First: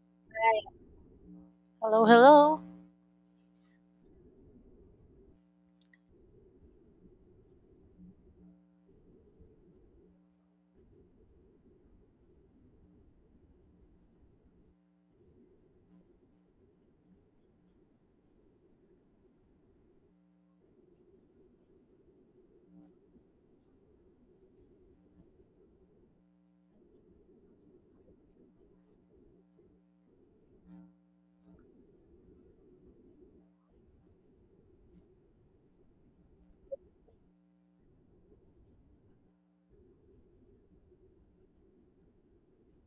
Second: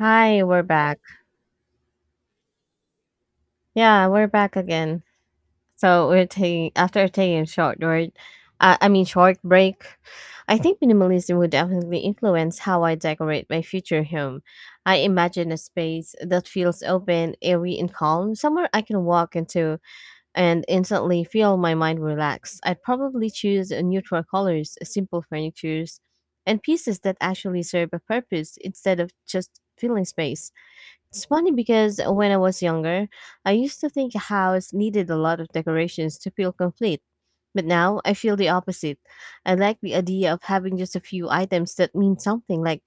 Hi, we're back. Hello, hello. Yeah, we're back again. So we're taking after taking a short word, I mean short break. I think minimalism would definitely influence how I decorate my future home. I imagine a space that feels open, airy, and calm, somewhere I can walk into and instantly feel my mind relax. I'd probably choose a neutral colors, simple furnitures, and pieces that actually serve a purpose instead of just filling space. It's funny because when I was younger, I used to think a house needed a lot of decorations to feel complete. But now I feel the opposite. I like the idea of having just a few items that mean something, like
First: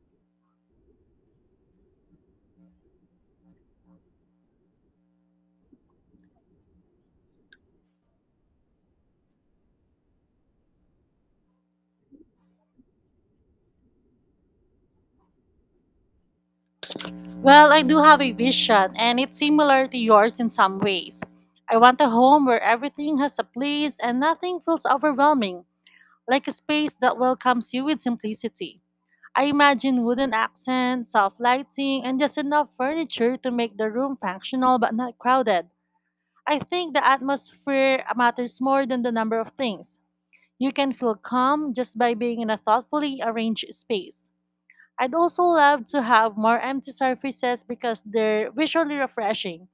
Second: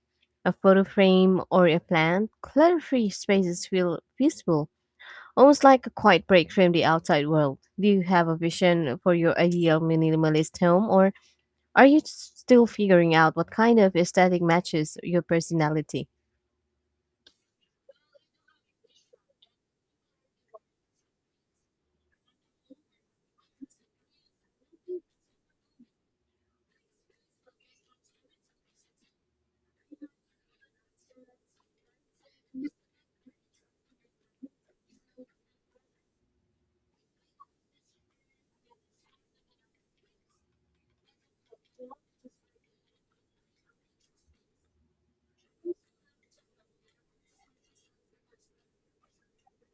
a photo frame or a plant. Clutter-free spaces feel peaceful, almost like a quiet break from the outside world. Do you have a vision for your ideal minimalist home, or are you still figuring out what kind of aesthetic matches your personality? Well, I do have a vision, and it's similar to yours in some ways. I want a home where everything has a place and nothing feels overwhelming, like a space that welcomes you with simplicity. I imagine wooden accents, soft lighting, and just enough furniture to make the room functional but not crowded. I think the atmosphere matters more than the number of things. You can feel calm just by being in a thoughtfully arranged space. I'd also love to have more empty surfaces because they're visually refreshing.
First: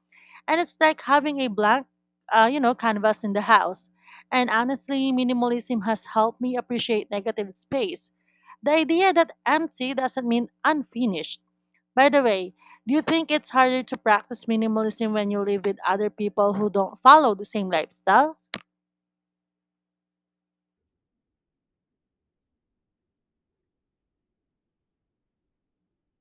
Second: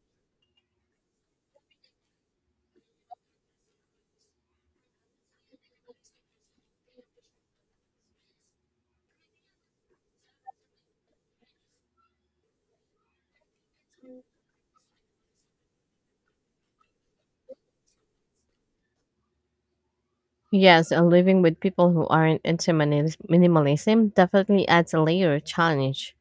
And it's like having a blank, canvas in the house. And honestly, minimalism has helped me appreciate negative space. The idea that empty doesn't mean unfinished. By the way, do you think it's harder to practice minimalism when you live with other people who don't follow the same lifestyle? Yes, living with people who aren't into minimalism definitely adds a layer of challenge.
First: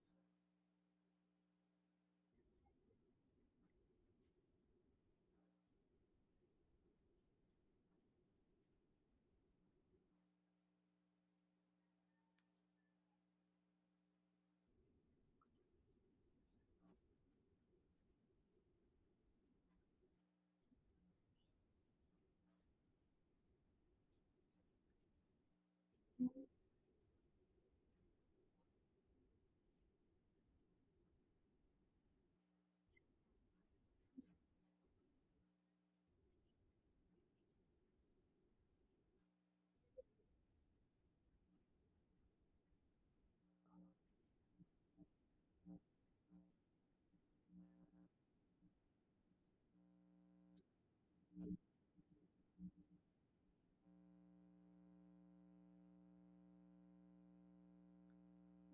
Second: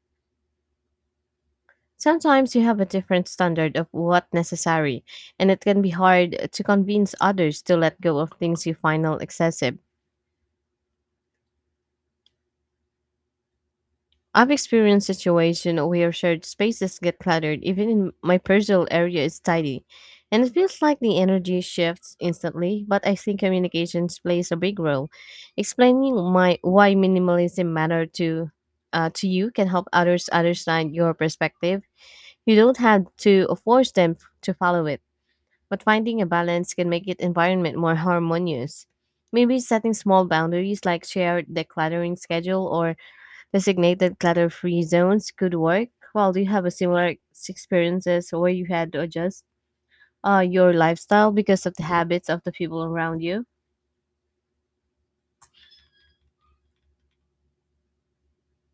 Sometimes you have a different standard of what's necessary, and it can be hard to convince others to let go of things you find all excessive. I've experienced situations where shared spaces get cluttered, even in my personal area is tidy. And it feels like the energy shifts instantly, but I think communications plays a big role. Explaining my why minimalism matter to you can help others understand your perspective. You don't have to force them to follow it, but finding a balance can make it environment more harmonious. Maybe setting small boundaries like shared decluttering schedule or designated clutter-free zones could work. Well, do you have a similar experiences where you had to adjust your lifestyle because of the habits of the people around you?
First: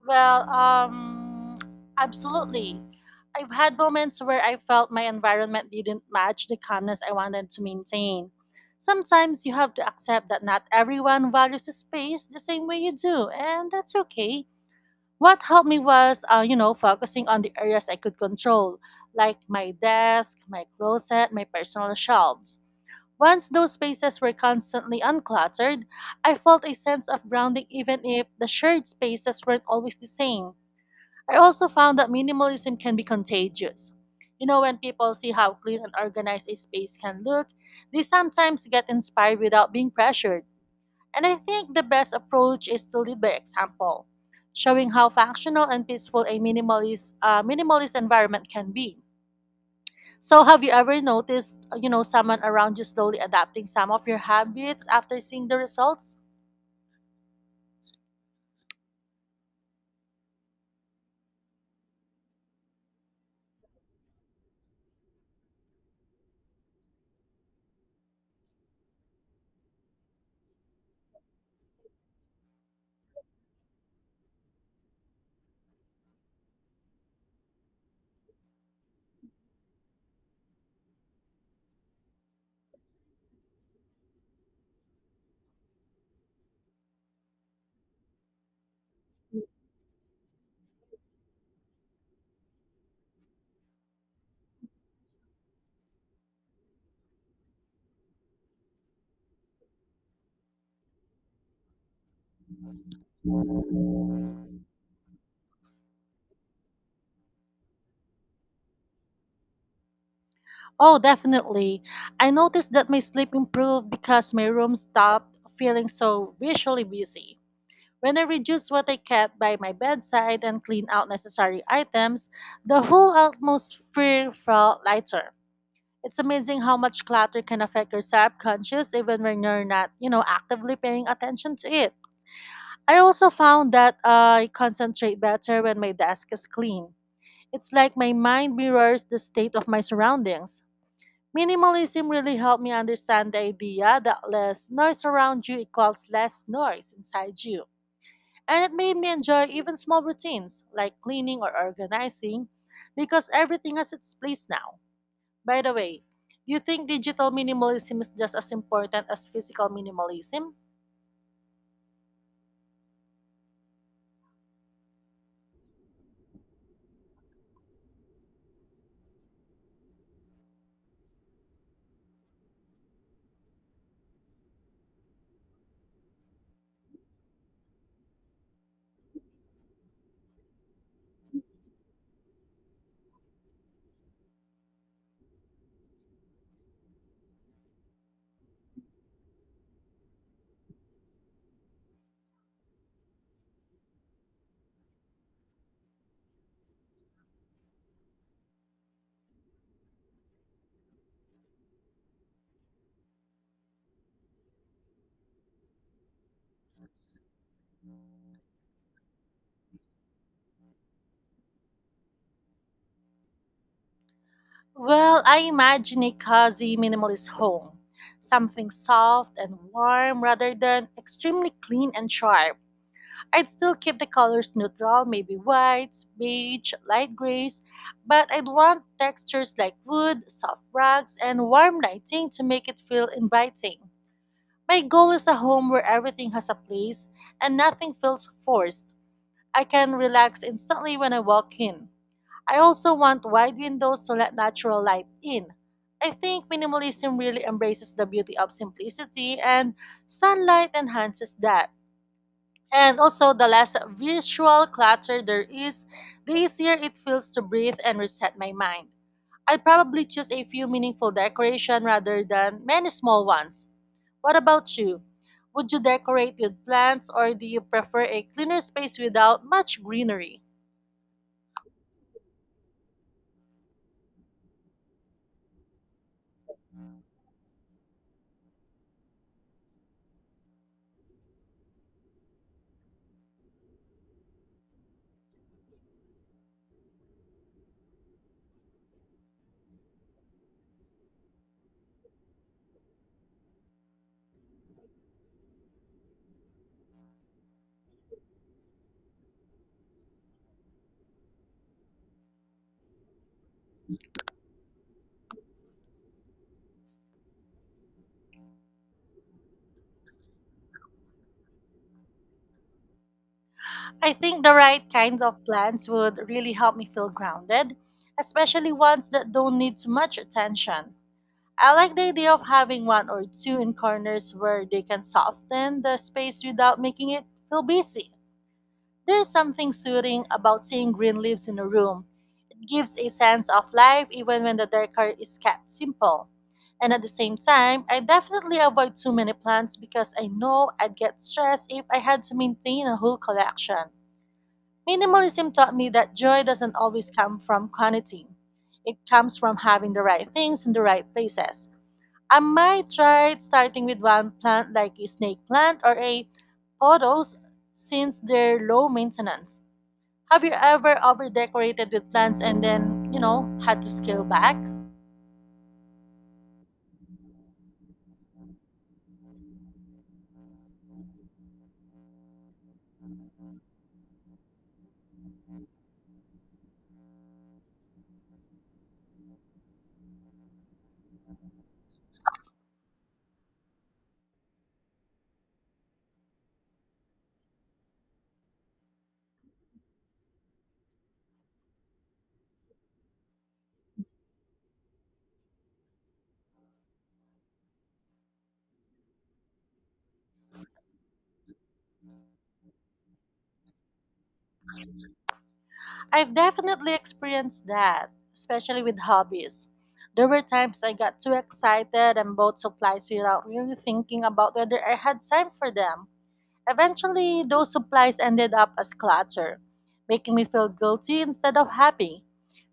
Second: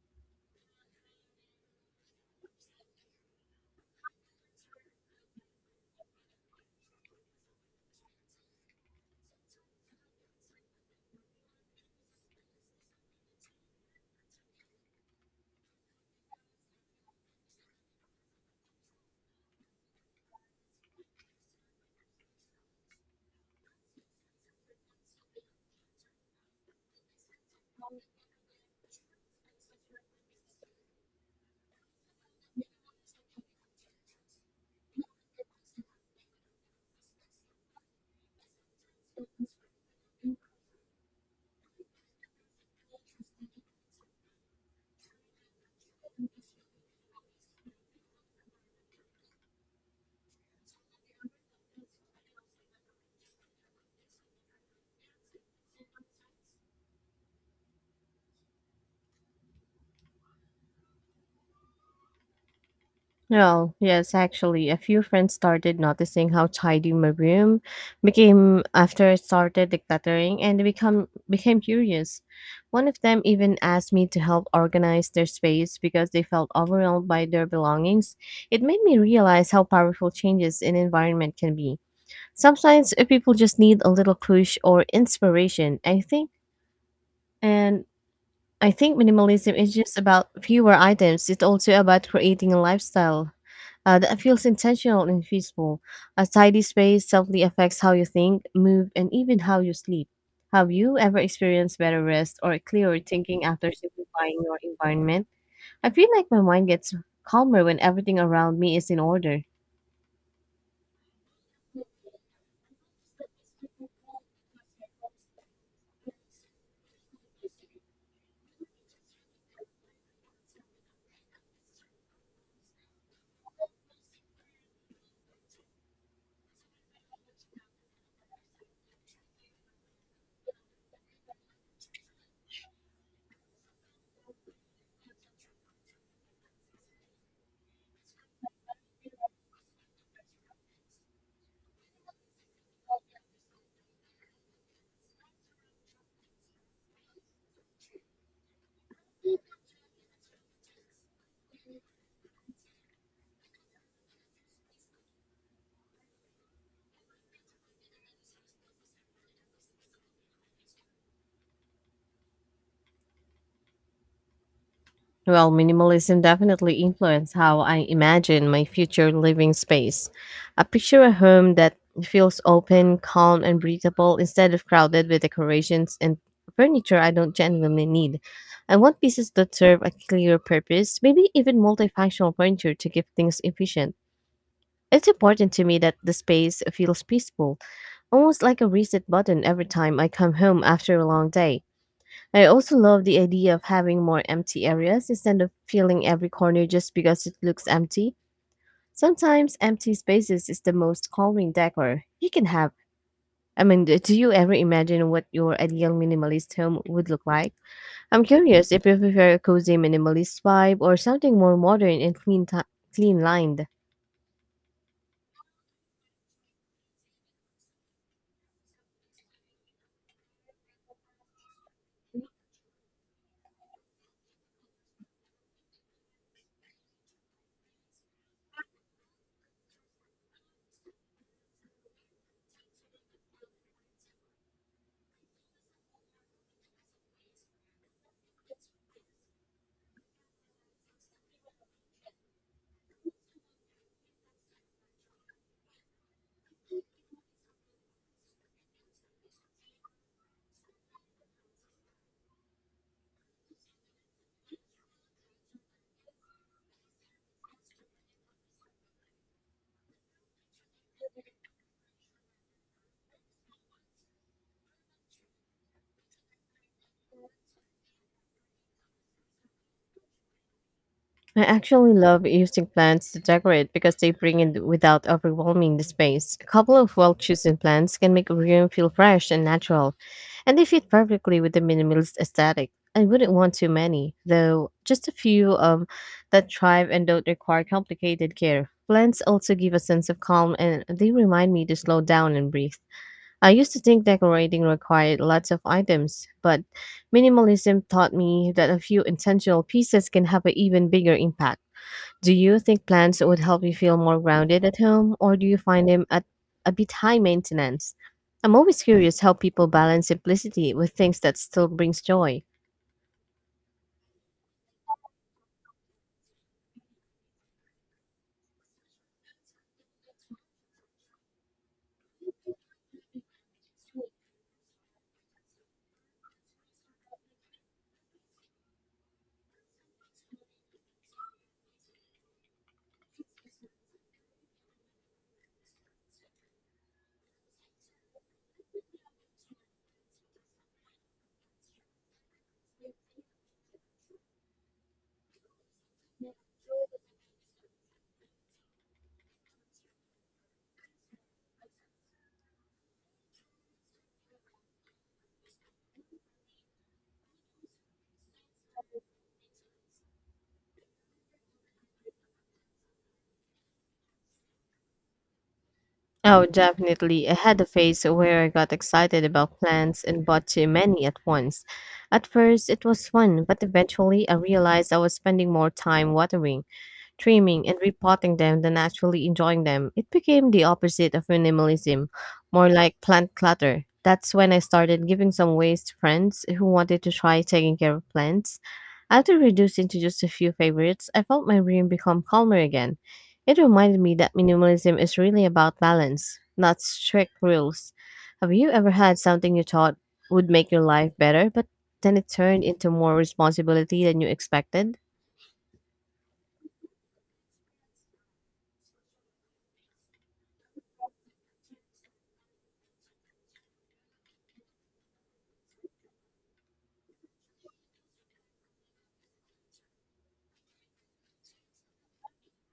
Well, um, Absolutely. I've had moments where I felt my environment didn't match the calmness I wanted to maintain. Sometimes you have to accept that not everyone values the space the same way you do, and that's okay. What helped me was, focusing on the areas I could control, like my desk, my closet, my personal shelves. Once those spaces were constantly uncluttered, I felt a sense of grounding even if the shared spaces weren't always the same. I also found that minimalism can be contagious. You know, when people see how clean and organized a space can look, they sometimes get inspired without being pressured. And I think the best approach is to lead by example, showing how functional and peaceful a minimalist environment can be. So, have you ever noticed, someone around you slowly adapting some of your habits after seeing the results? Well, yes, actually, a few friends started noticing how tidy my room became after I started decluttering, and they become became curious. One of them even asked me to help organize their space because they felt overwhelmed by their belongings. It made me realize how powerful changes in environment can be. Sometimes people just need a little push or inspiration, I think. And I think minimalism is just about fewer items. It's also about creating a lifestyle that feels intentional and peaceful. A tidy space subtly affects how you think, move, and even how you sleep. Have you ever experienced better rest or clearer thinking after simplifying your environment? I feel like my mind gets calmer when everything around me is in order. Oh, definitely. I noticed that my sleep improved because my room stopped feeling so visually busy. When I reduced what I kept by my bedside and cleaned out necessary items, the whole atmosphere felt lighter. It's amazing how much clutter can affect your subconscious even when you're not actively paying attention to it. I also found that I concentrate better when my desk is clean. It's like my mind mirrors the state of my surroundings. Minimalism really helped me understand the idea that less noise around you equals less noise inside you. And it made me enjoy even small routines like cleaning or organizing because everything has its place now. By the way, do you think digital minimalism is just as important as physical minimalism? Well, minimalism definitely influenced how I imagine my future living space. I picture a home that feels open, calm, and breathable instead of crowded with decorations and furniture I don't genuinely need. I want pieces that serve a clear purpose, maybe even multifunctional furniture to keep things efficient. It's important to me that the space feels peaceful, almost like a reset button every time I come home after a long day. I also love the idea of having more empty areas instead of filling every corner just because it looks empty. Sometimes empty spaces is the most calming decor you can have. I mean, do you ever imagine what your ideal minimalist home would look like? I'm curious if you prefer a cozy minimalist vibe or something more modern and clean lined. Well, I imagine a cozy minimalist home. Something soft and warm rather than extremely clean and sharp. I'd still keep the colors neutral, maybe whites, beige, light grays, but I'd want textures like wood, soft rugs, and warm lighting to make it feel inviting. My goal is a home where everything has a place and nothing feels forced. I can relax instantly when I walk in. I also want wide windows to let natural light in. I think minimalism really embraces the beauty of simplicity, and sunlight enhances that. And also, the less visual clutter there is, the easier it feels to breathe and reset my mind. I'd probably choose a few meaningful decoration rather than many small ones. What about you? Would you decorate with plants or do you prefer a cleaner space without much greenery? I actually love using plants to decorate because they bring in without overwhelming the space. A couple of well chosen plants can make a room feel fresh and natural, and they fit perfectly with the minimalist aesthetic. I wouldn't want too many, though just a few that thrive and don't require complicated care. Plants also give a sense of calm and they remind me to slow down and breathe. I used to think decorating required lots of items, but minimalism taught me that a few intentional pieces can have an even bigger impact. Do you think plants would help you feel more grounded at home, or do you find them at a bit high maintenance? I'm always curious how people balance simplicity with things that still brings joy. I think the right kinds of plants would really help me feel grounded, especially ones that don't need too much attention. I like the idea of having one or two in corners where they can soften the space without making it feel busy. There's something soothing about seeing green leaves in a room. It gives a sense of life even when the decor is kept simple. And at the same time, I definitely avoid too many plants because I know I'd get stressed if I had to maintain a whole collection. Minimalism taught me that joy doesn't always come from quantity. It comes from having the right things in the right places. I might try starting with one plant like a snake plant or a pothos since they're low maintenance. Have you ever overdecorated with plants and then had to scale back? Oh, definitely. I had a phase where I got excited about plants and bought too many at once. At first, it was fun, but eventually I realized I was spending more time watering trimming and repotting them than actually enjoying them. It became the opposite of minimalism, more like plant clutter. That's when I started giving some ways to friends who wanted to try taking care of plants. After reducing to just a few favorites, I felt my room become calmer again. It reminded me that minimalism is really about balance, not strict rules. Have you ever had something you thought would make your life better, but then it turned into more responsibility than you expected? I've definitely experienced that, especially with hobbies. There were times I got too excited and bought supplies without really thinking about whether I had time for them. Eventually, those supplies ended up as clutter, making me feel guilty instead of happy.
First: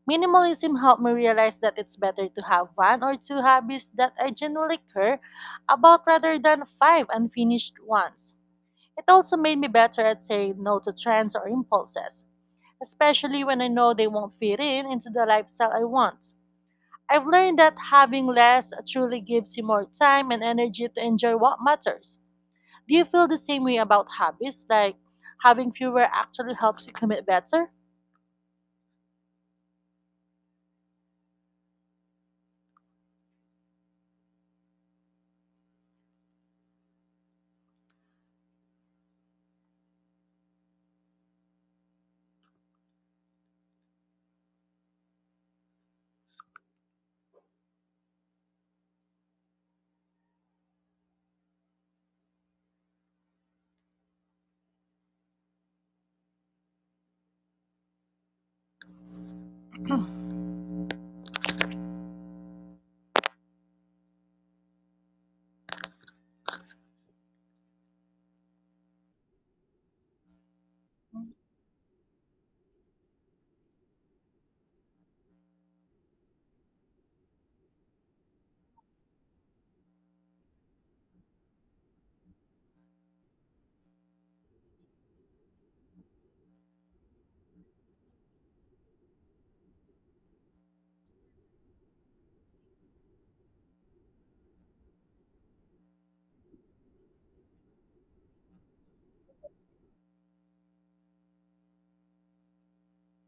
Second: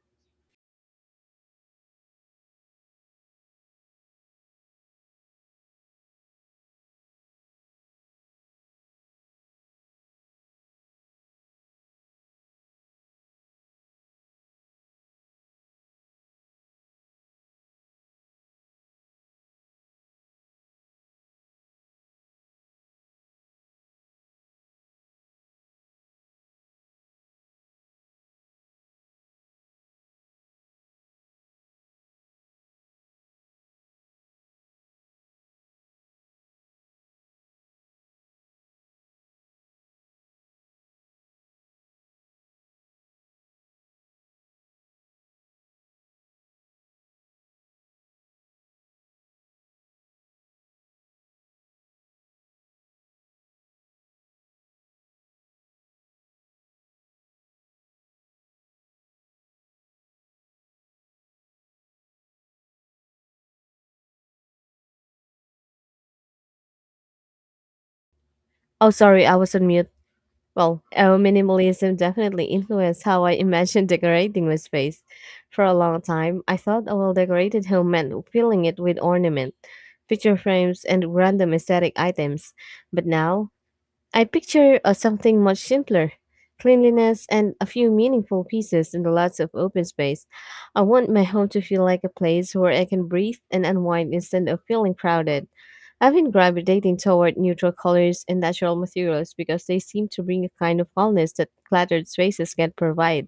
Minimalism helped me realize that it's better to have one or two hobbies that I genuinely care about rather than five unfinished ones. It also made me better at saying no to trends or impulses, especially when I know they won't fit in into the lifestyle I want. I've learned that having less truly gives you more time and energy to enjoy what matters. Do you feel the same way about hobbies? Like having fewer actually helps you commit better? Oh, sorry, I was on mute. Well, minimalism definitely influenced how I imagined decorating my space. For a long time, I thought a well decorated home meant filling it with ornament, picture frames, and random aesthetic items. But now, I picture something much simpler, cleanliness and a few meaningful pieces and lots of open space. I want my home to feel like a place where I can breathe and unwind instead of feeling crowded. I've been gravitating toward neutral colors and natural materials because they seem to bring a kind of wellness that cluttered spaces can't provide.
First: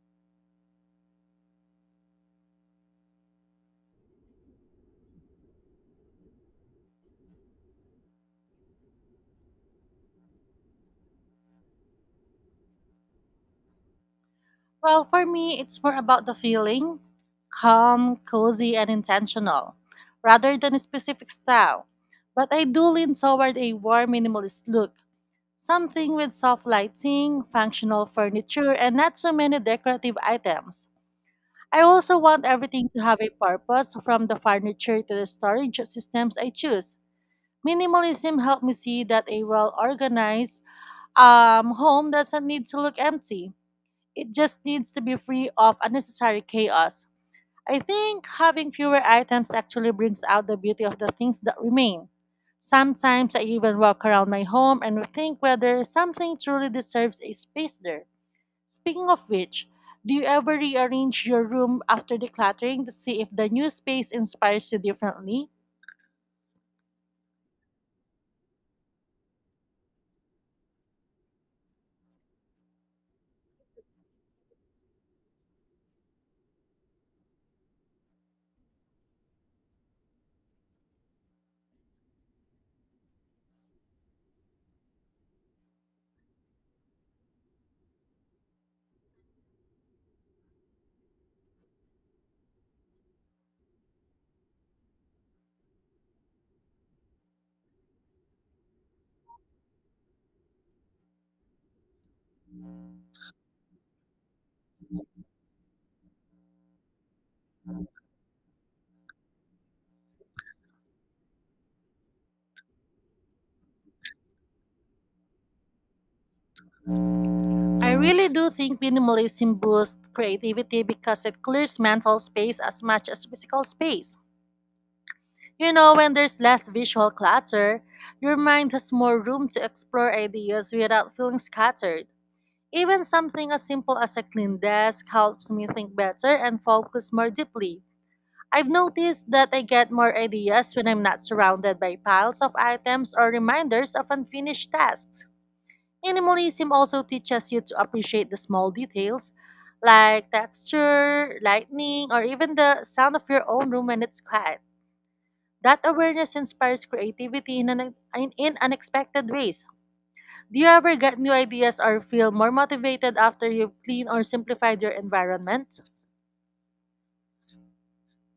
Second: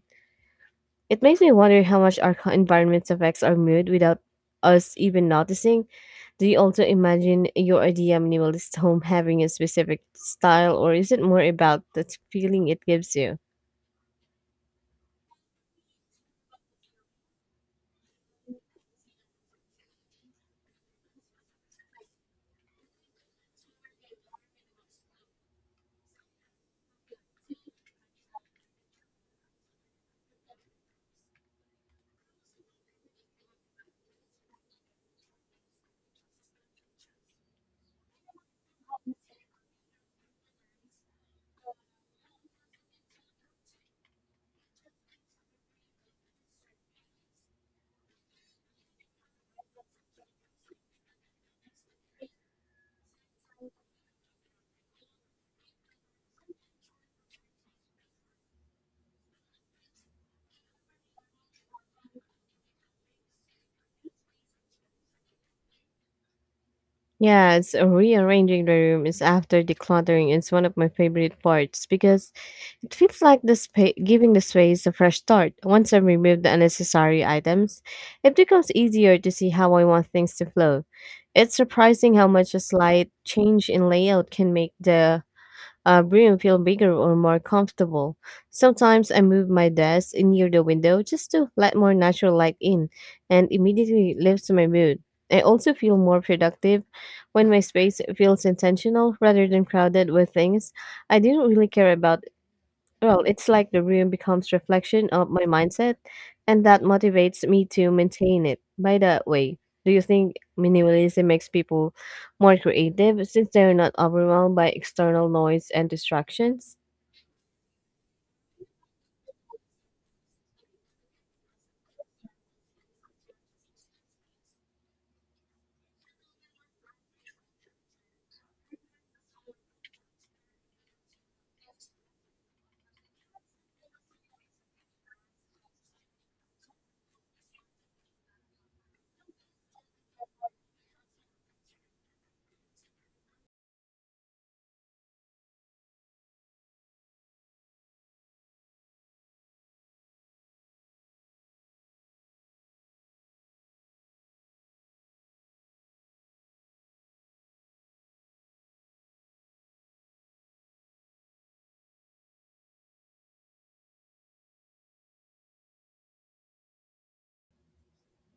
It makes me wonder how much our environment affects our mood without us even noticing. Do you also imagine your idea minimalist home having a specific style, or is it more about the feeling it gives you? Well, for me, it's more about the feeling calm, cozy, and intentional rather than a specific style. But I do lean toward a warm minimalist look, something with soft lighting, functional furniture, and not so many decorative items. I also want everything to have a purpose from the furniture to the storage systems I choose. Minimalism helped me see that a well organized home doesn't need to look empty. It just needs to be free of unnecessary chaos. I think having fewer items actually brings out the beauty of the things that remain. Sometimes I even walk around my home and think whether something truly deserves a space there. Speaking of which, do you ever rearrange your room after decluttering to see if the new space inspires you differently? Yeah, it's rearranging the room is after decluttering is one of my favorite parts because it feels like giving the space a fresh start. Once I remove the unnecessary items, it becomes easier to see how I want things to flow. It's surprising how much a slight change in layout can make the room feel bigger or more comfortable. Sometimes I move my desk near the window just to let more natural light in, and immediately lifts my mood. I also feel more productive when my space feels intentional rather than crowded with things I didn't really care about. Well, it's like the room becomes reflection of my mindset, and that motivates me to maintain it. By the way, do you think minimalism makes people more creative since they're not overwhelmed by external noise and distractions? I really do think minimalism boosts creativity because it clears mental space as much as physical space. You know, when there's less visual clutter, your mind has more room to explore ideas without feeling scattered. Even something as simple as a clean desk helps me think better and focus more deeply. I've noticed that I get more ideas when I'm not surrounded by piles of items or reminders of unfinished tasks. Minimalism also teaches you to appreciate the small details like texture, lighting, or even the sound of your own room when it's quiet. That awareness inspires creativity in unexpected ways. Do you ever get new ideas or feel more motivated after you've cleaned or simplified your environment?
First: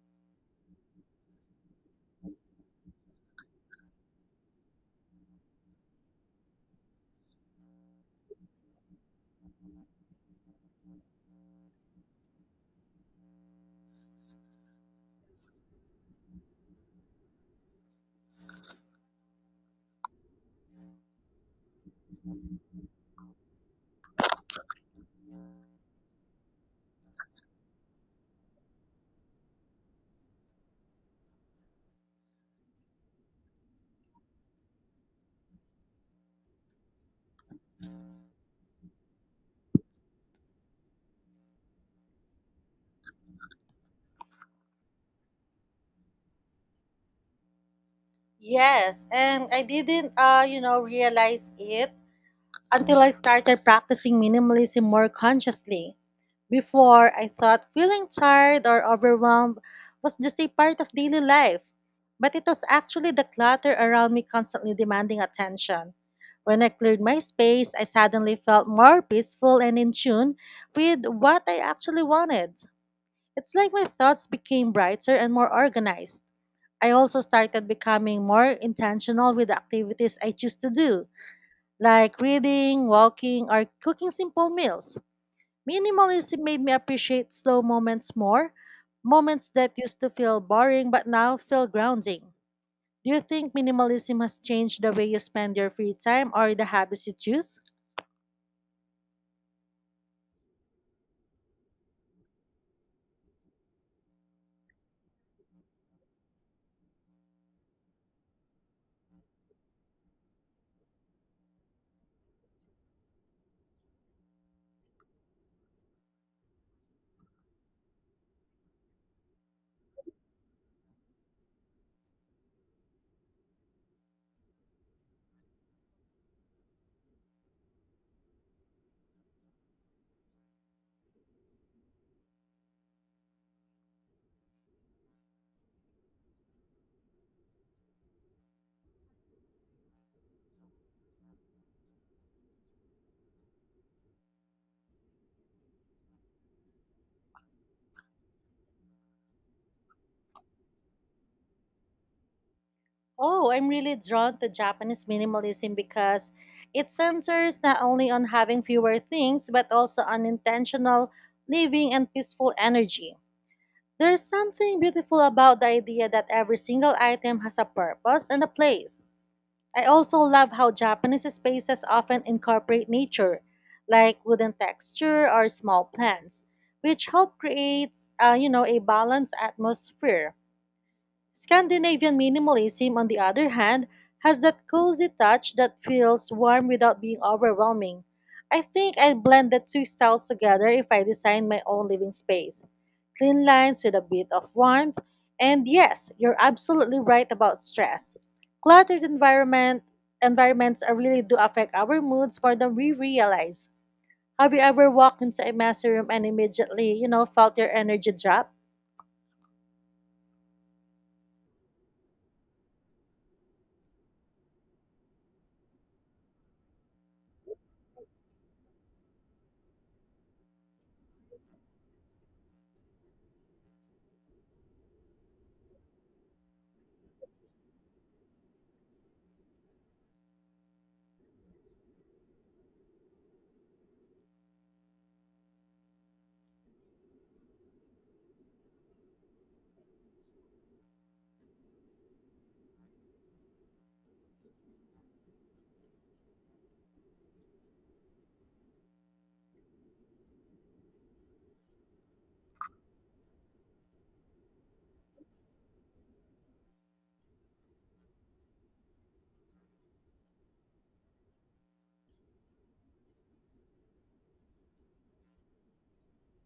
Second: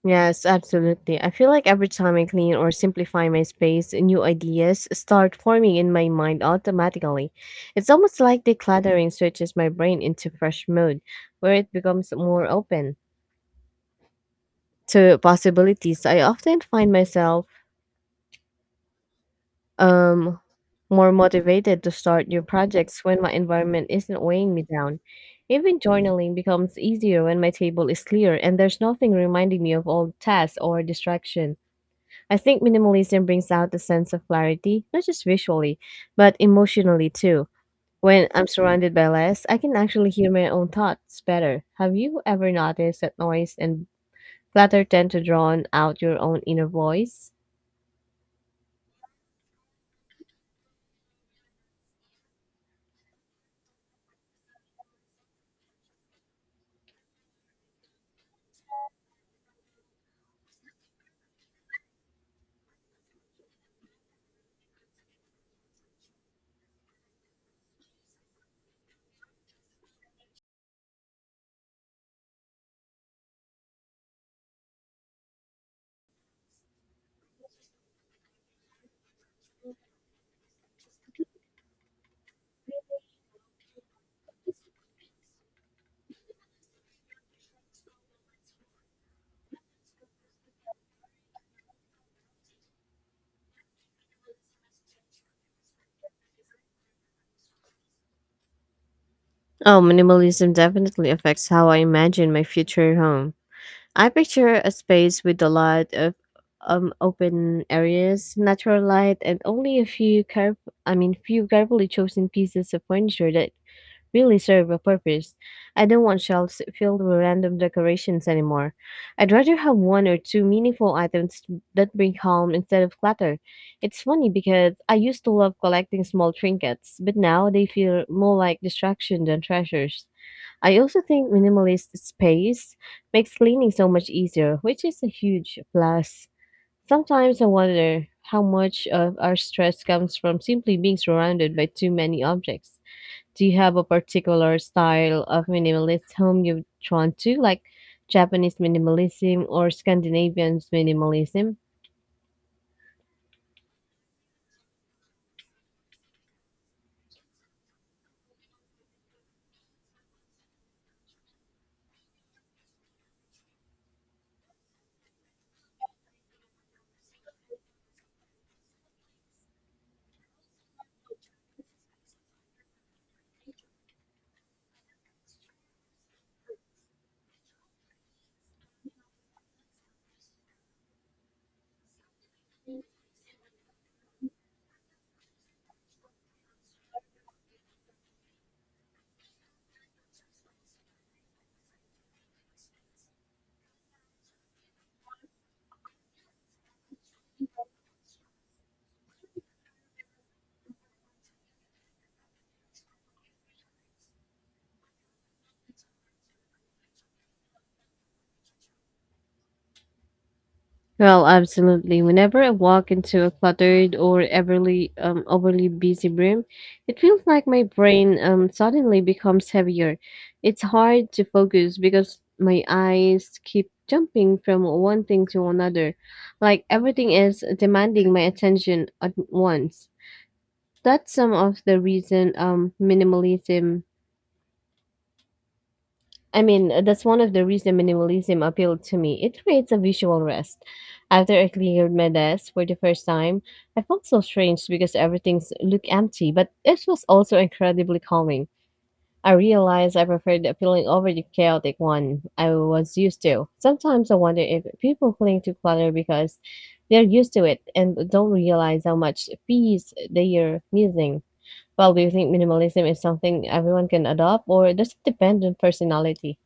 Yes, absolutely. I feel like every time I clean or simplify my space, new ideas start forming in my mind automatically. It's almost like decluttering switches my brain into fresh mode, where it becomes more open to possibilities. I often find myself um more motivated to start new projects when my environment isn't weighing me down. Even journaling becomes easier when my table is clear and there's nothing reminding me of old tasks or distraction. I think minimalism brings out a sense of clarity, not just visually, but emotionally too. When I'm surrounded by less, I can actually hear my own thoughts better. Have you ever noticed that noise and clutter tend to drown out your own inner voice? Yes, and I didn't realize it until I started practicing minimalism more consciously. Before, I thought feeling tired or overwhelmed was just a part of daily life, but it was actually the clutter around me constantly demanding attention. When I cleared my space, I suddenly felt more peaceful and in tune with what I actually wanted. It's like my thoughts became brighter and more organized. I also started becoming more intentional with the activities I choose to do like reading, walking, or cooking simple meals. Minimalism made me appreciate slow moments more, moments that used to feel boring but now feel grounding. Do you think minimalism has changed the way you spend your free time or the habits you choose? Oh, minimalism definitely affects how I imagine my future home. I picture a space with a lot of open areas, natural light, and only a few carefully chosen pieces of furniture that really serve a purpose. I don't want shelves filled with random decorations anymore. I'd rather have one or two meaningful items that bring calm instead of clutter. It's funny because I used to love collecting small trinkets, but now they feel more like distraction than treasures. I also think minimalist space makes cleaning so much easier, which is a huge plus. Sometimes I wonder how much of our stress comes from simply being surrounded by too many objects. Do you have a particular style of minimalist home you've drawn to, like Japanese minimalism or Scandinavian minimalism? Oh, I'm really drawn to Japanese minimalism because it centers not only on having fewer things but also on intentional living and peaceful energy. There's something beautiful about the idea that every single item has a purpose and a place. I also love how Japanese spaces often incorporate nature, like wooden texture or small plants, which help create a balanced atmosphere. Scandinavian minimalism, on the other hand, has that cozy touch that feels warm without being overwhelming. I think I'd blend the two styles together if I design my own living space. Clean lines with a bit of warmth, and yes, you're absolutely right about stress. Cluttered environments are really do affect our moods more than we realize. Have you ever walked into a messy room and immediately felt your energy drop? Well, absolutely. Whenever I walk into a cluttered or overly busy room, it feels like my brain suddenly becomes heavier. It's hard to focus because my eyes keep jumping from one thing to another, like everything is demanding my attention at once. That's some of the reason minimalism I mean, that's one of the reasons minimalism appealed to me. It creates a visual rest. After I cleared my desk for the first time, I felt so strange because looked empty, but it was also incredibly calming. I realized I preferred the feeling over the chaotic one I was used to. Sometimes I wonder if people cling to clutter because they're used to it and don't realize how much peace they are missing. Well, do you think minimalism is something everyone can adopt, or does it depend on personality?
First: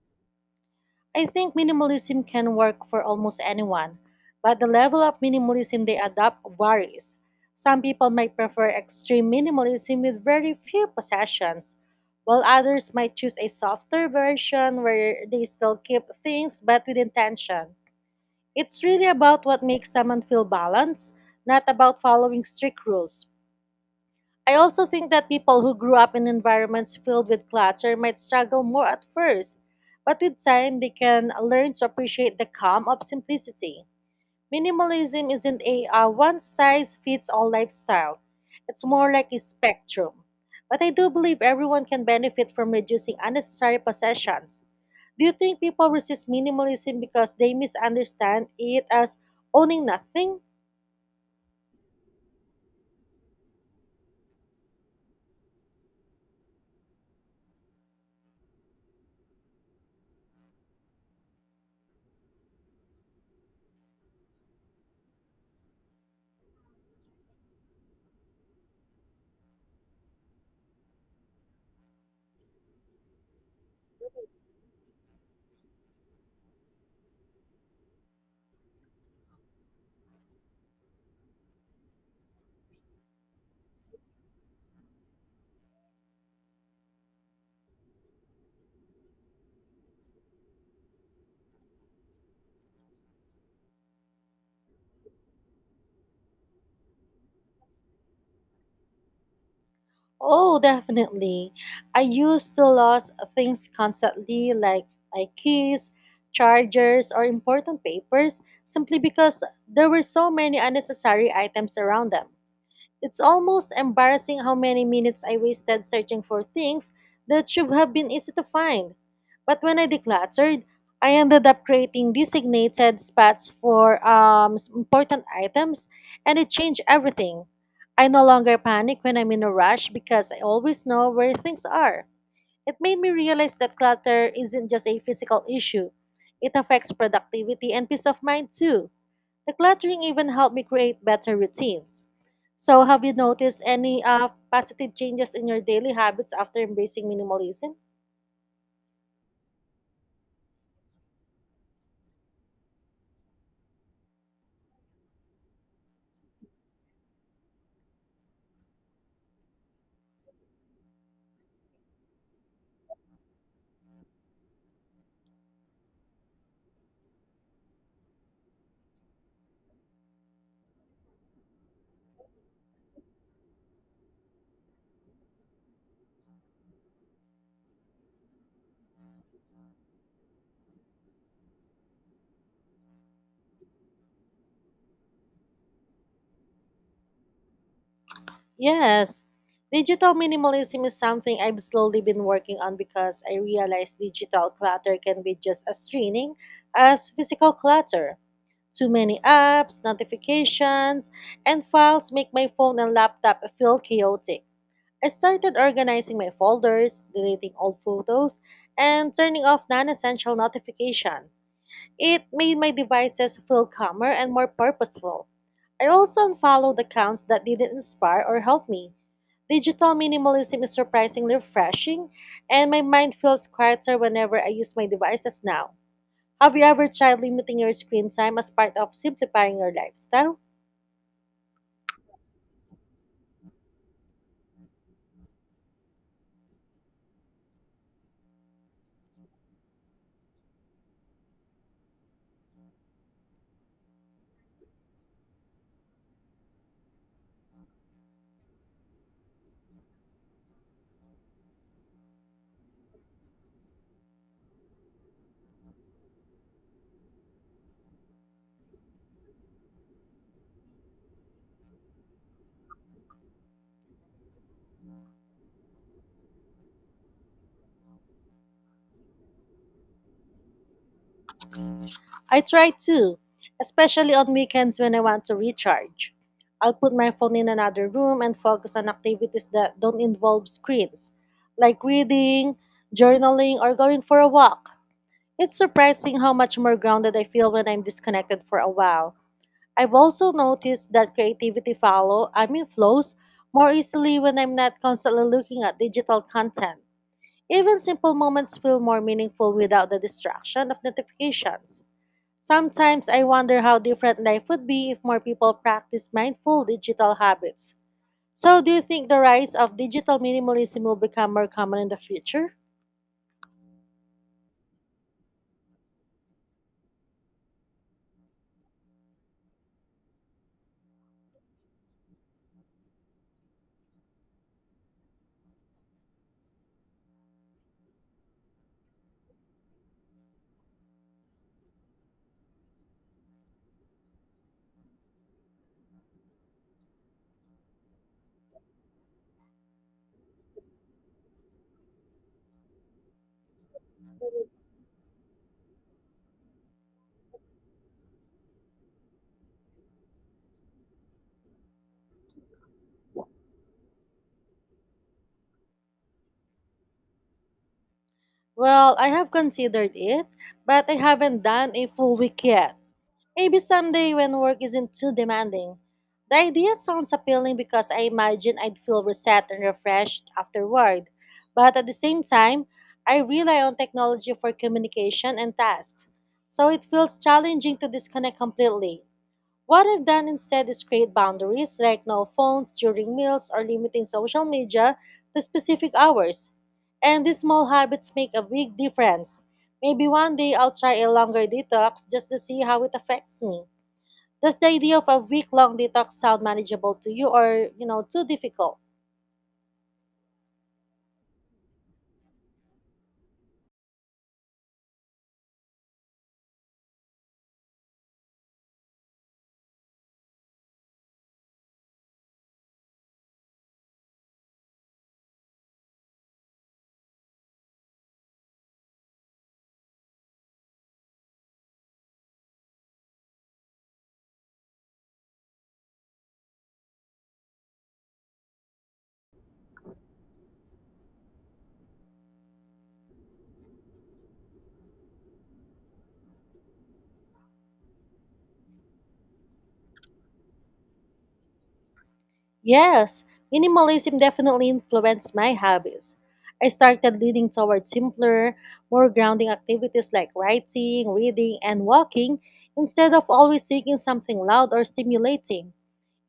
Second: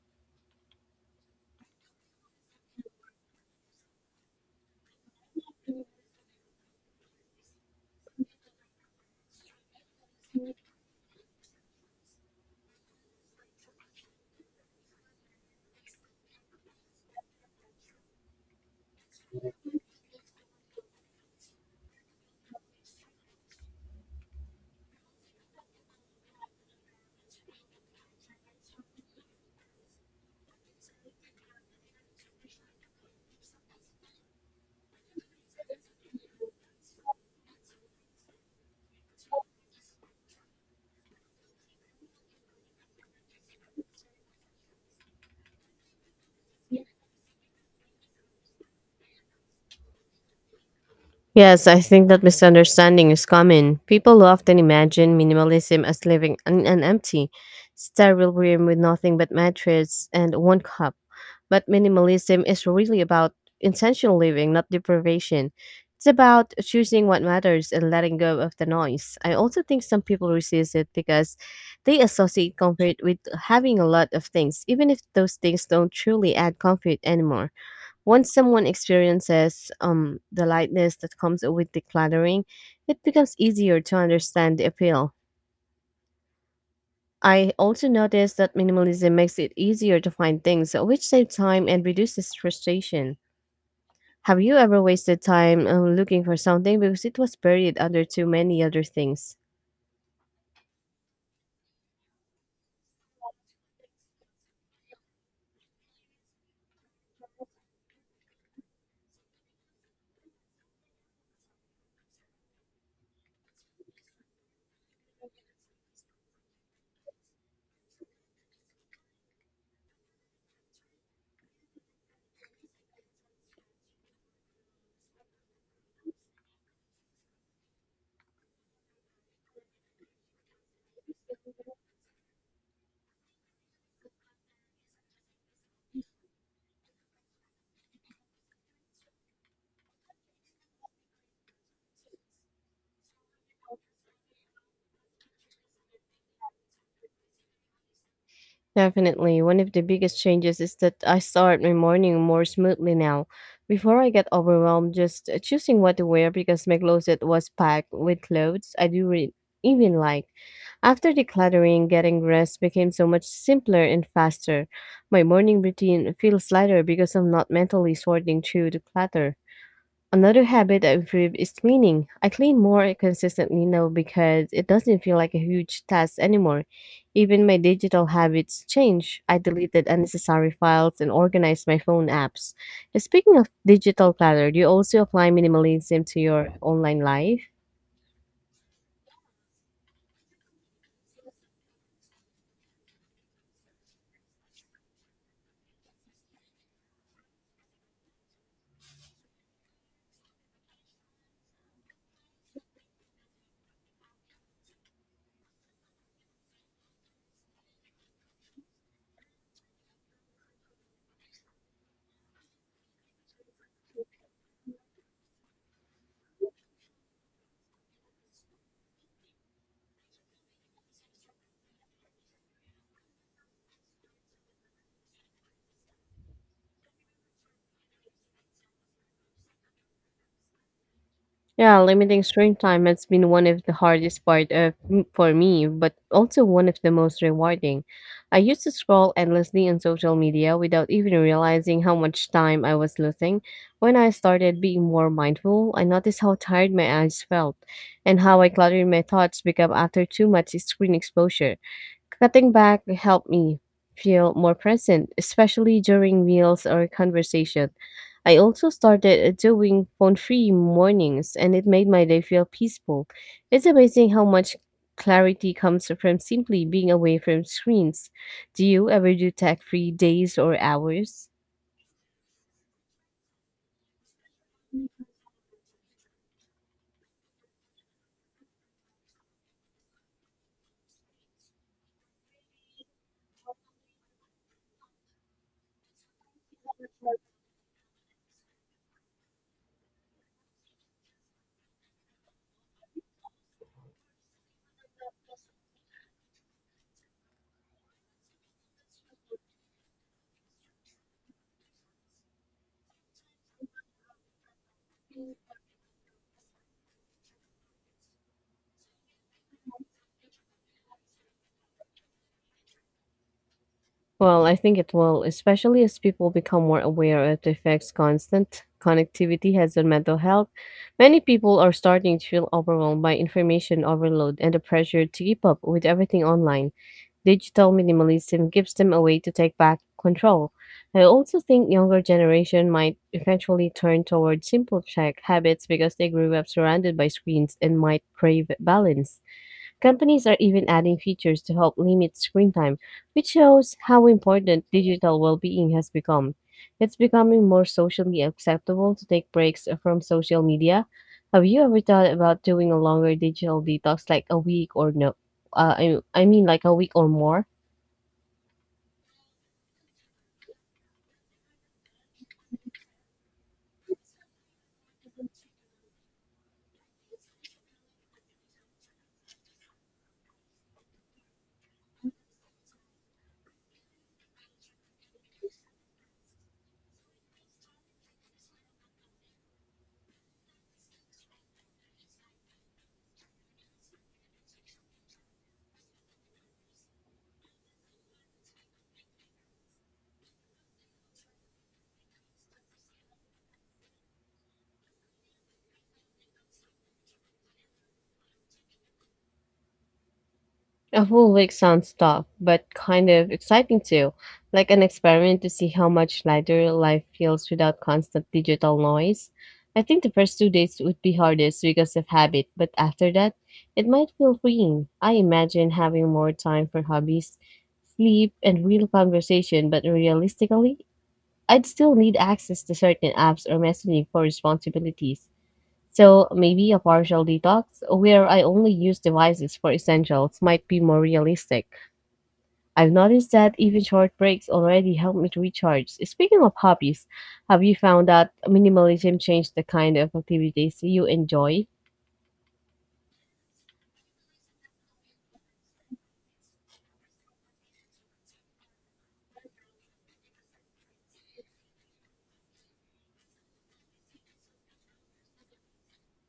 I think minimalism can work for almost anyone, but the level of minimalism they adopt varies. Some people might prefer extreme minimalism with very few possessions, while others might choose a softer version where they still keep things but with intention. It's really about what makes someone feel balanced, not about following strict rules. I also think that people who grew up in environments filled with clutter might struggle more at first, but with time they can learn to appreciate the calm of simplicity. Minimalism isn't a one size fits all lifestyle, it's more like a spectrum. But I do believe everyone can benefit from reducing unnecessary possessions. Do you think people resist minimalism because they misunderstand it as owning nothing? Yes, I think that misunderstanding is common. People often imagine minimalism as living in an empty, sterile room with nothing but mattress and one cup. But minimalism is really about intentional living, not deprivation. It's about choosing what matters and letting go of the noise. I also think some people resist it because they associate comfort with having a lot of things, even if those things don't truly add comfort anymore. Once someone experiences the lightness that comes with decluttering, it becomes easier to understand the appeal. I also noticed that minimalism makes it easier to find things, which saves time and reduces frustration. Have you ever wasted time looking for something because it was buried under too many other things? Oh, definitely. I used to lose things constantly, like my keys, chargers, or important papers, simply because there were so many unnecessary items around them. It's almost embarrassing how many minutes I wasted searching for things that should have been easy to find. But when I decluttered, I ended up creating designated spots for important items, and it changed everything. I no longer panic when I'm in a rush because I always know where things are. It made me realize that clutter isn't just a physical issue, it affects productivity and peace of mind too. Decluttering even helped me create better routines. So, have you noticed any positive changes in your daily habits after embracing minimalism? Definitely. One of the biggest changes is that I start my morning more smoothly now. Before I get overwhelmed, just choosing what to wear because my closet was packed with clothes even like. After decluttering, getting dressed became so much simpler and faster. My morning routine feels lighter because I'm not mentally sorting through the clutter. Another habit that improved is cleaning. I clean more consistently now because it doesn't feel like a huge task anymore. Even my digital habits change. I deleted unnecessary files and organized my phone apps. Speaking of digital clutter, do you also apply minimalism to your online life? Yes. Digital minimalism is something I've slowly been working on because I realize digital clutter can be just as draining as physical clutter. Too many apps, notifications, and files make my phone and laptop feel chaotic. I started organizing my folders, deleting old photos, and turning off non essential notifications. It made my devices feel calmer and more purposeful. I also unfollowed accounts that didn't inspire or help me. Digital minimalism is surprisingly refreshing, and my mind feels quieter whenever I use my devices now. Have you ever tried limiting your screen time as part of simplifying your lifestyle? Yeah, limiting screen time has been one of the hardest for me, but also one of the most rewarding. I used to scroll endlessly on social media without even realizing how much time I was losing. When I started being more mindful, I noticed how tired my eyes felt and how I cluttered my thoughts become after too much screen exposure. Cutting back helped me feel more present, especially during meals or conversation. I also started doing phone free mornings, and it made my day feel peaceful. It's amazing how much clarity comes from simply being away from screens. Do you ever do tech free days or hours? I try to, especially on weekends when I want to recharge. I'll put my phone in another room and focus on activities that don't involve screens, like reading, journaling, or going for a walk. It's surprising how much more grounded I feel when I'm disconnected for a while. I've also noticed that creativity follow, I mean flows, more easily when I'm not constantly looking at digital content. Even simple moments feel more meaningful without the distraction of notifications. Sometimes I wonder how different life would be if more people practice mindful digital habits. So, do you think the rise of digital minimalism will become more common in the future? Well, I think it will, especially as people become more aware of the effects constant connectivity has on mental health. Many people are starting to feel overwhelmed by information overload and the pressure to keep up with everything online. Digital minimalism gives them a way to take back control. I also think younger generation might eventually turn towards simple check habits because they grew up surrounded by screens and might crave balance. Companies are even adding features to help limit screen time, which shows how important digital well being has become. It's becoming more socially acceptable to take breaks from social media. Have you ever thought about doing a longer digital detox, like a week or no? I mean, like a week or more? Well, I have considered it, but I haven't done a full week yet. Maybe someday when work isn't too demanding. The idea sounds appealing because I imagine I'd feel reset and refreshed afterward. But at the same time, I rely on technology for communication and tasks. So it feels challenging to disconnect completely. What I've done instead is create boundaries like no phones during meals or limiting social media to specific hours. And these small habits make a big difference. Maybe one day I'll try a longer detox just to see how it affects me. Does the idea of a week-long detox sound manageable to you or, too difficult? A full week sounds tough, but kind of exciting too. Like an experiment to see how much lighter life feels without constant digital noise. I think the first 2 days would be hardest because of habit, but after that, it might feel freeing. I imagine having more time for hobbies, sleep, and real conversation, but realistically, I'd still need access to certain apps or messaging for responsibilities. So maybe a partial detox where I only use devices for essentials might be more realistic. I've noticed that even short breaks already help me to recharge. Speaking of hobbies, have you found that minimalism changed the kind of activities you enjoy? Yes, minimalism definitely influenced my habits. I started leaning towards simpler, more grounding activities like writing, reading, and walking instead of always seeking something loud or stimulating.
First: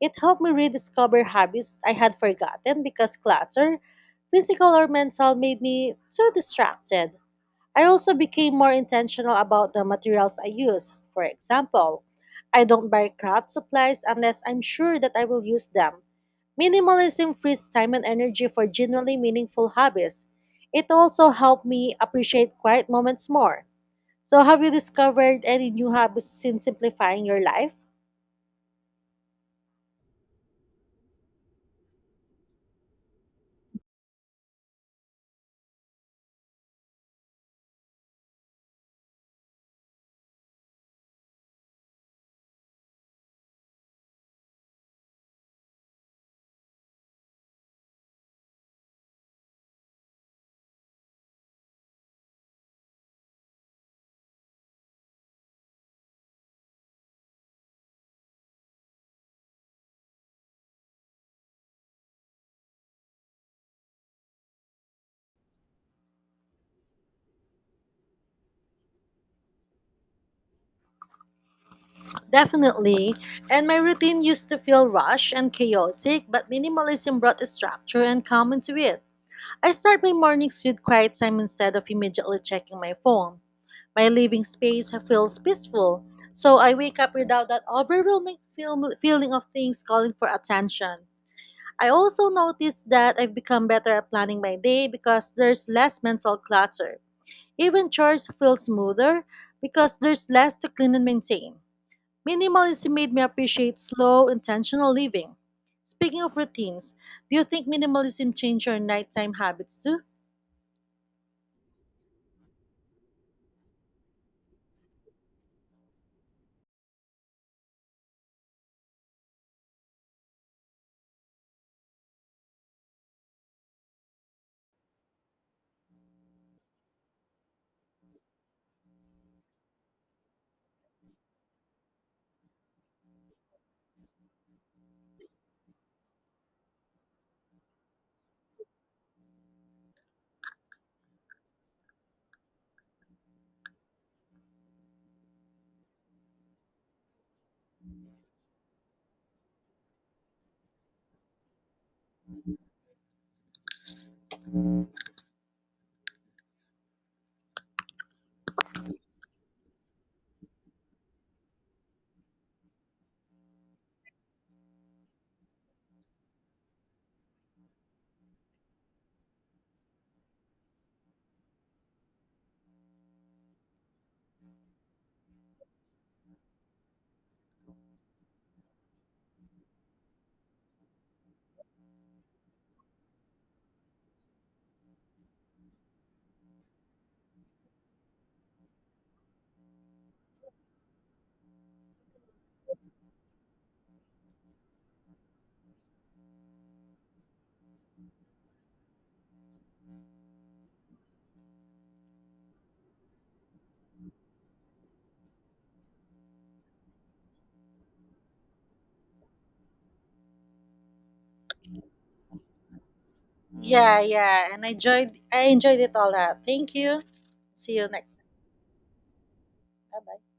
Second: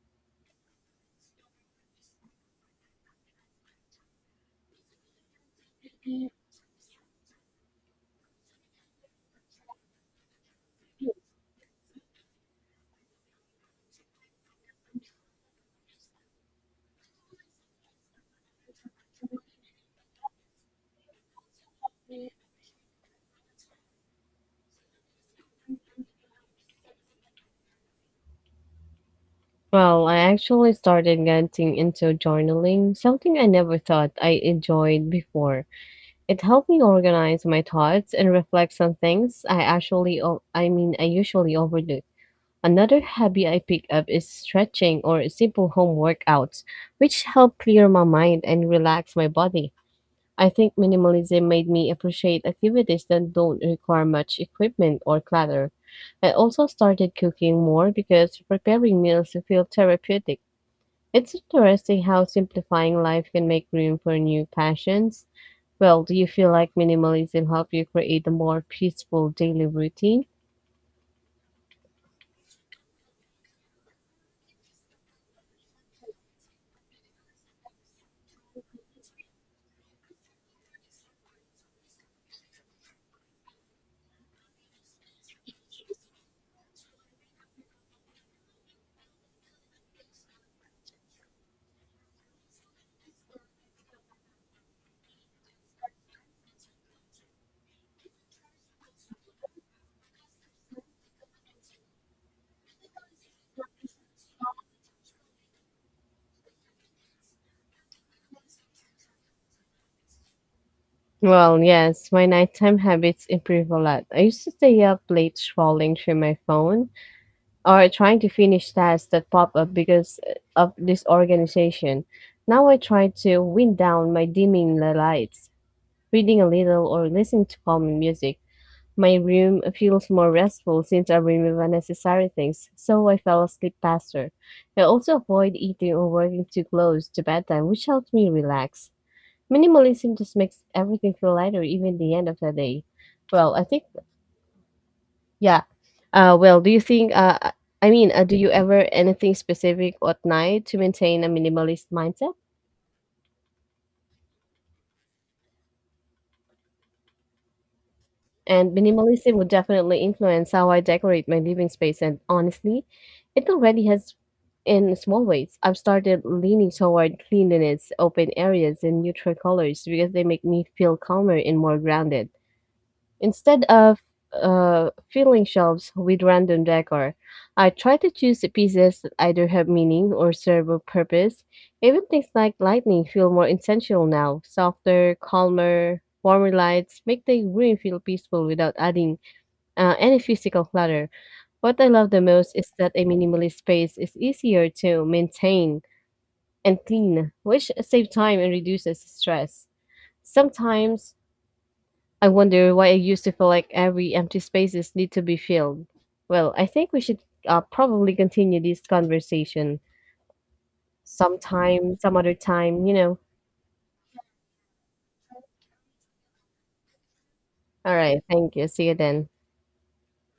It helped me rediscover habits I had forgotten because clutter, physical or mental, made me too distracted. I also became more intentional about the materials I use. For example, I don't buy craft supplies unless I'm sure that I will use them. Minimalism frees time and energy for genuinely meaningful hobbies. It also helped me appreciate quiet moments more. So, have you discovered any new hobbies since simplifying your life? Well, I actually started getting into journaling, something I never thought I enjoyed before. It helped me organize my thoughts and reflect on things I mean, I usually overlook. Another hobby I pick up is stretching or simple home workouts, which help clear my mind and relax my body. I think minimalism made me appreciate activities that don't require much equipment or clutter. I also started cooking more because preparing meals feel therapeutic. It's interesting how simplifying life can make room for new passions. Well, do you feel like minimalism helped you create a more peaceful daily routine? Definitely. And my routine used to feel rushed and chaotic, but minimalism brought structure and calm into it. I start my mornings with quiet time instead of immediately checking my phone. My living space feels peaceful, so I wake up without that overwhelming feeling of things calling for attention. I also notice that I've become better at planning my day because there's less mental clutter. Even chores feel smoother because there's less to clean and maintain. Minimalism made me appreciate slow, intentional living. Speaking of routines, do you think minimalism changed your nighttime habits too? Well, yes, my nighttime habits improve a lot. I used to stay up late scrolling through my phone or trying to finish tasks that pop up because of disorganization. Now I try to wind down by dimming the lights, reading a little, or listening to calming music. My room feels more restful since I remove unnecessary things, so I fell asleep faster. I also avoid eating or working too close to bedtime, which helps me relax. Minimalism just makes everything feel lighter, even the end of the day. Well, I think, yeah. Well, do you think, I mean, do you ever anything specific at night to maintain a minimalist mindset? And minimalism would definitely influence how I decorate my living space. And honestly, it already has in small ways. I've started leaning toward cleanliness, open areas, and neutral colors because they make me feel calmer and more grounded. Instead of filling shelves with random decor, I try to choose the pieces that either have meaning or serve a purpose. Even things like lightning feel more intentional now. Softer, calmer, warmer lights make the room feel peaceful without adding any physical clutter. What I love the most is that a minimalist space is easier to maintain and clean, which saves time and reduces stress. Sometimes I wonder why I used to feel like every empty spaces need to be filled. Well, I think we should probably continue this conversation sometime, some other time, you know. Yeah, yeah, and I enjoyed it all. That thank you. See you All next right, time. thank you. See you then. Bye.